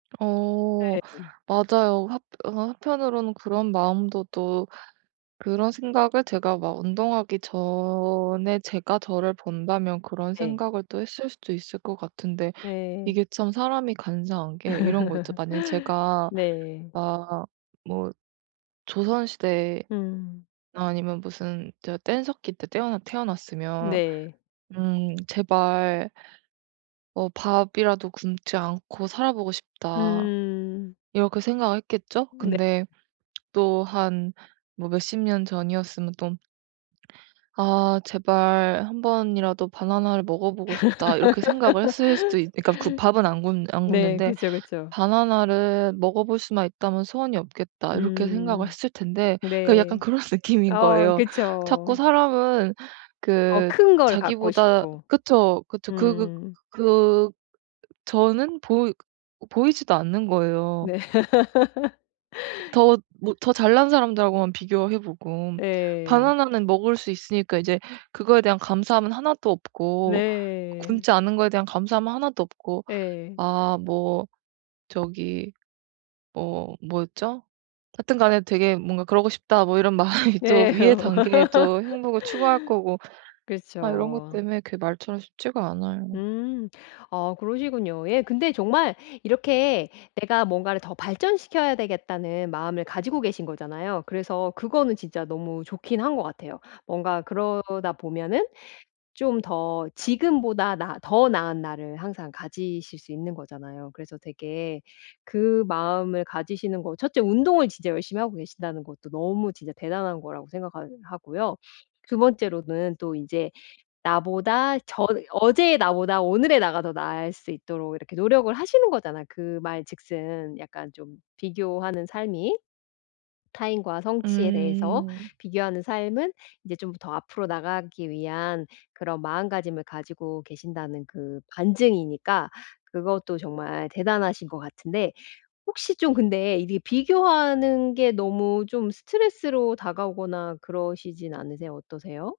네. 어 음. 맞아요. 합 어느 한편으로는 그런 마음도 또 그런 생각을 제가 막 운동하기 전의 제가 저를 본다면 그런 네. 생각을 또 했을 수도 있을 것 같은데 네. 이게 참 사람이 간사한 게 이런 거 있죠. 만약에 제가 네. 막 뭐 조선 시대에나 음. 아니면 무슨 뗀석기 때 때어나 태어났으면 네. 음 '제발' '어 밥이라도 굶지 않고 살아 보고 싶다.' 음. 이렇게 생각을 했겠죠. 네. 근데 또 한 뭐 몇 십 년 전이었으면 또 '아 제발 1 번이라도 바나나를 먹어 보고 싶다.' 이렇게 생각을 했을 수도 있 그러니까 굶 밥은 안 굶 안 네. 굶는데 그죠, 그쵸. '바나나를 먹어 볼 수만 있다면 소원이 없겠다.' 이렇게 생각을 음. 했을 텐데 그러니까 약간 네. 그런 느낌인 어 거예요. 자꾸 그쵸. 사람은 더 그 큰 걸 갖고 자기보다 싶고. 그쵸, 그쵸 그 그 음. 그 저는 보이 보이지도 않는 거예요. 네. 그 더 못 더 잘난 사람들하고만 비교해 보고 예. 바나나는 먹을 수 있으니까 이제 그거에 대한 감사함은 1 도 없고 네. 굶지 않은 거에 대한 감사함은 1 도 없고 예. 아 뭐 저기 뭐 뭐였죠? 하여튼간에 '되게 뭔가 그러고 싶다.' 뭐 이런 마음이 또 네. 위의 어. 단계에 또 행복을 추구할 거고 아 요런 것 그렇죠. 때문에 그게 말처럼 쉽지가 않아요. 음. 어 그러시군요. 예 근데 정말 이렇게 '내가 뭔가를 더 발전시켜야 되겠다.'는 마음을 가지고 계신 거잖아요. 그래서 그거는 진짜 너무 좋긴 한 것 같아요. 뭔가 그러다 보면은 좀 더 지금보다 나 더 나은 나를 항상 가지실 수 있는 거잖아요. 그래서 되게 그 마음을 가지시는 거 1 째 운동을 진짜 열심히 하고 계신다는 것도 너무 진짜 대단한 거라고 생각하 하고요. 2 번째로는 또 인제 나보다 저 어제의 나보다 오늘의 나가 더 나을 수 있도록 이렇게 노력을 하시는 거잖아요 그 말 즉슨 약간 좀 비교하는 삶이. 타인과 성취에 대해서 음. 비교하는 삶은 이제 좀 더 앞으로 나가기 위한 그런 마음가짐을 가지고 계신다는 그 반증이니까 그것도 정말 대단하신 것 같은데 혹시 좀 근데 이게 비교하는 게 너무 좀 스트레스로 다가오거나 그러시진 않으세요? 어떠세요?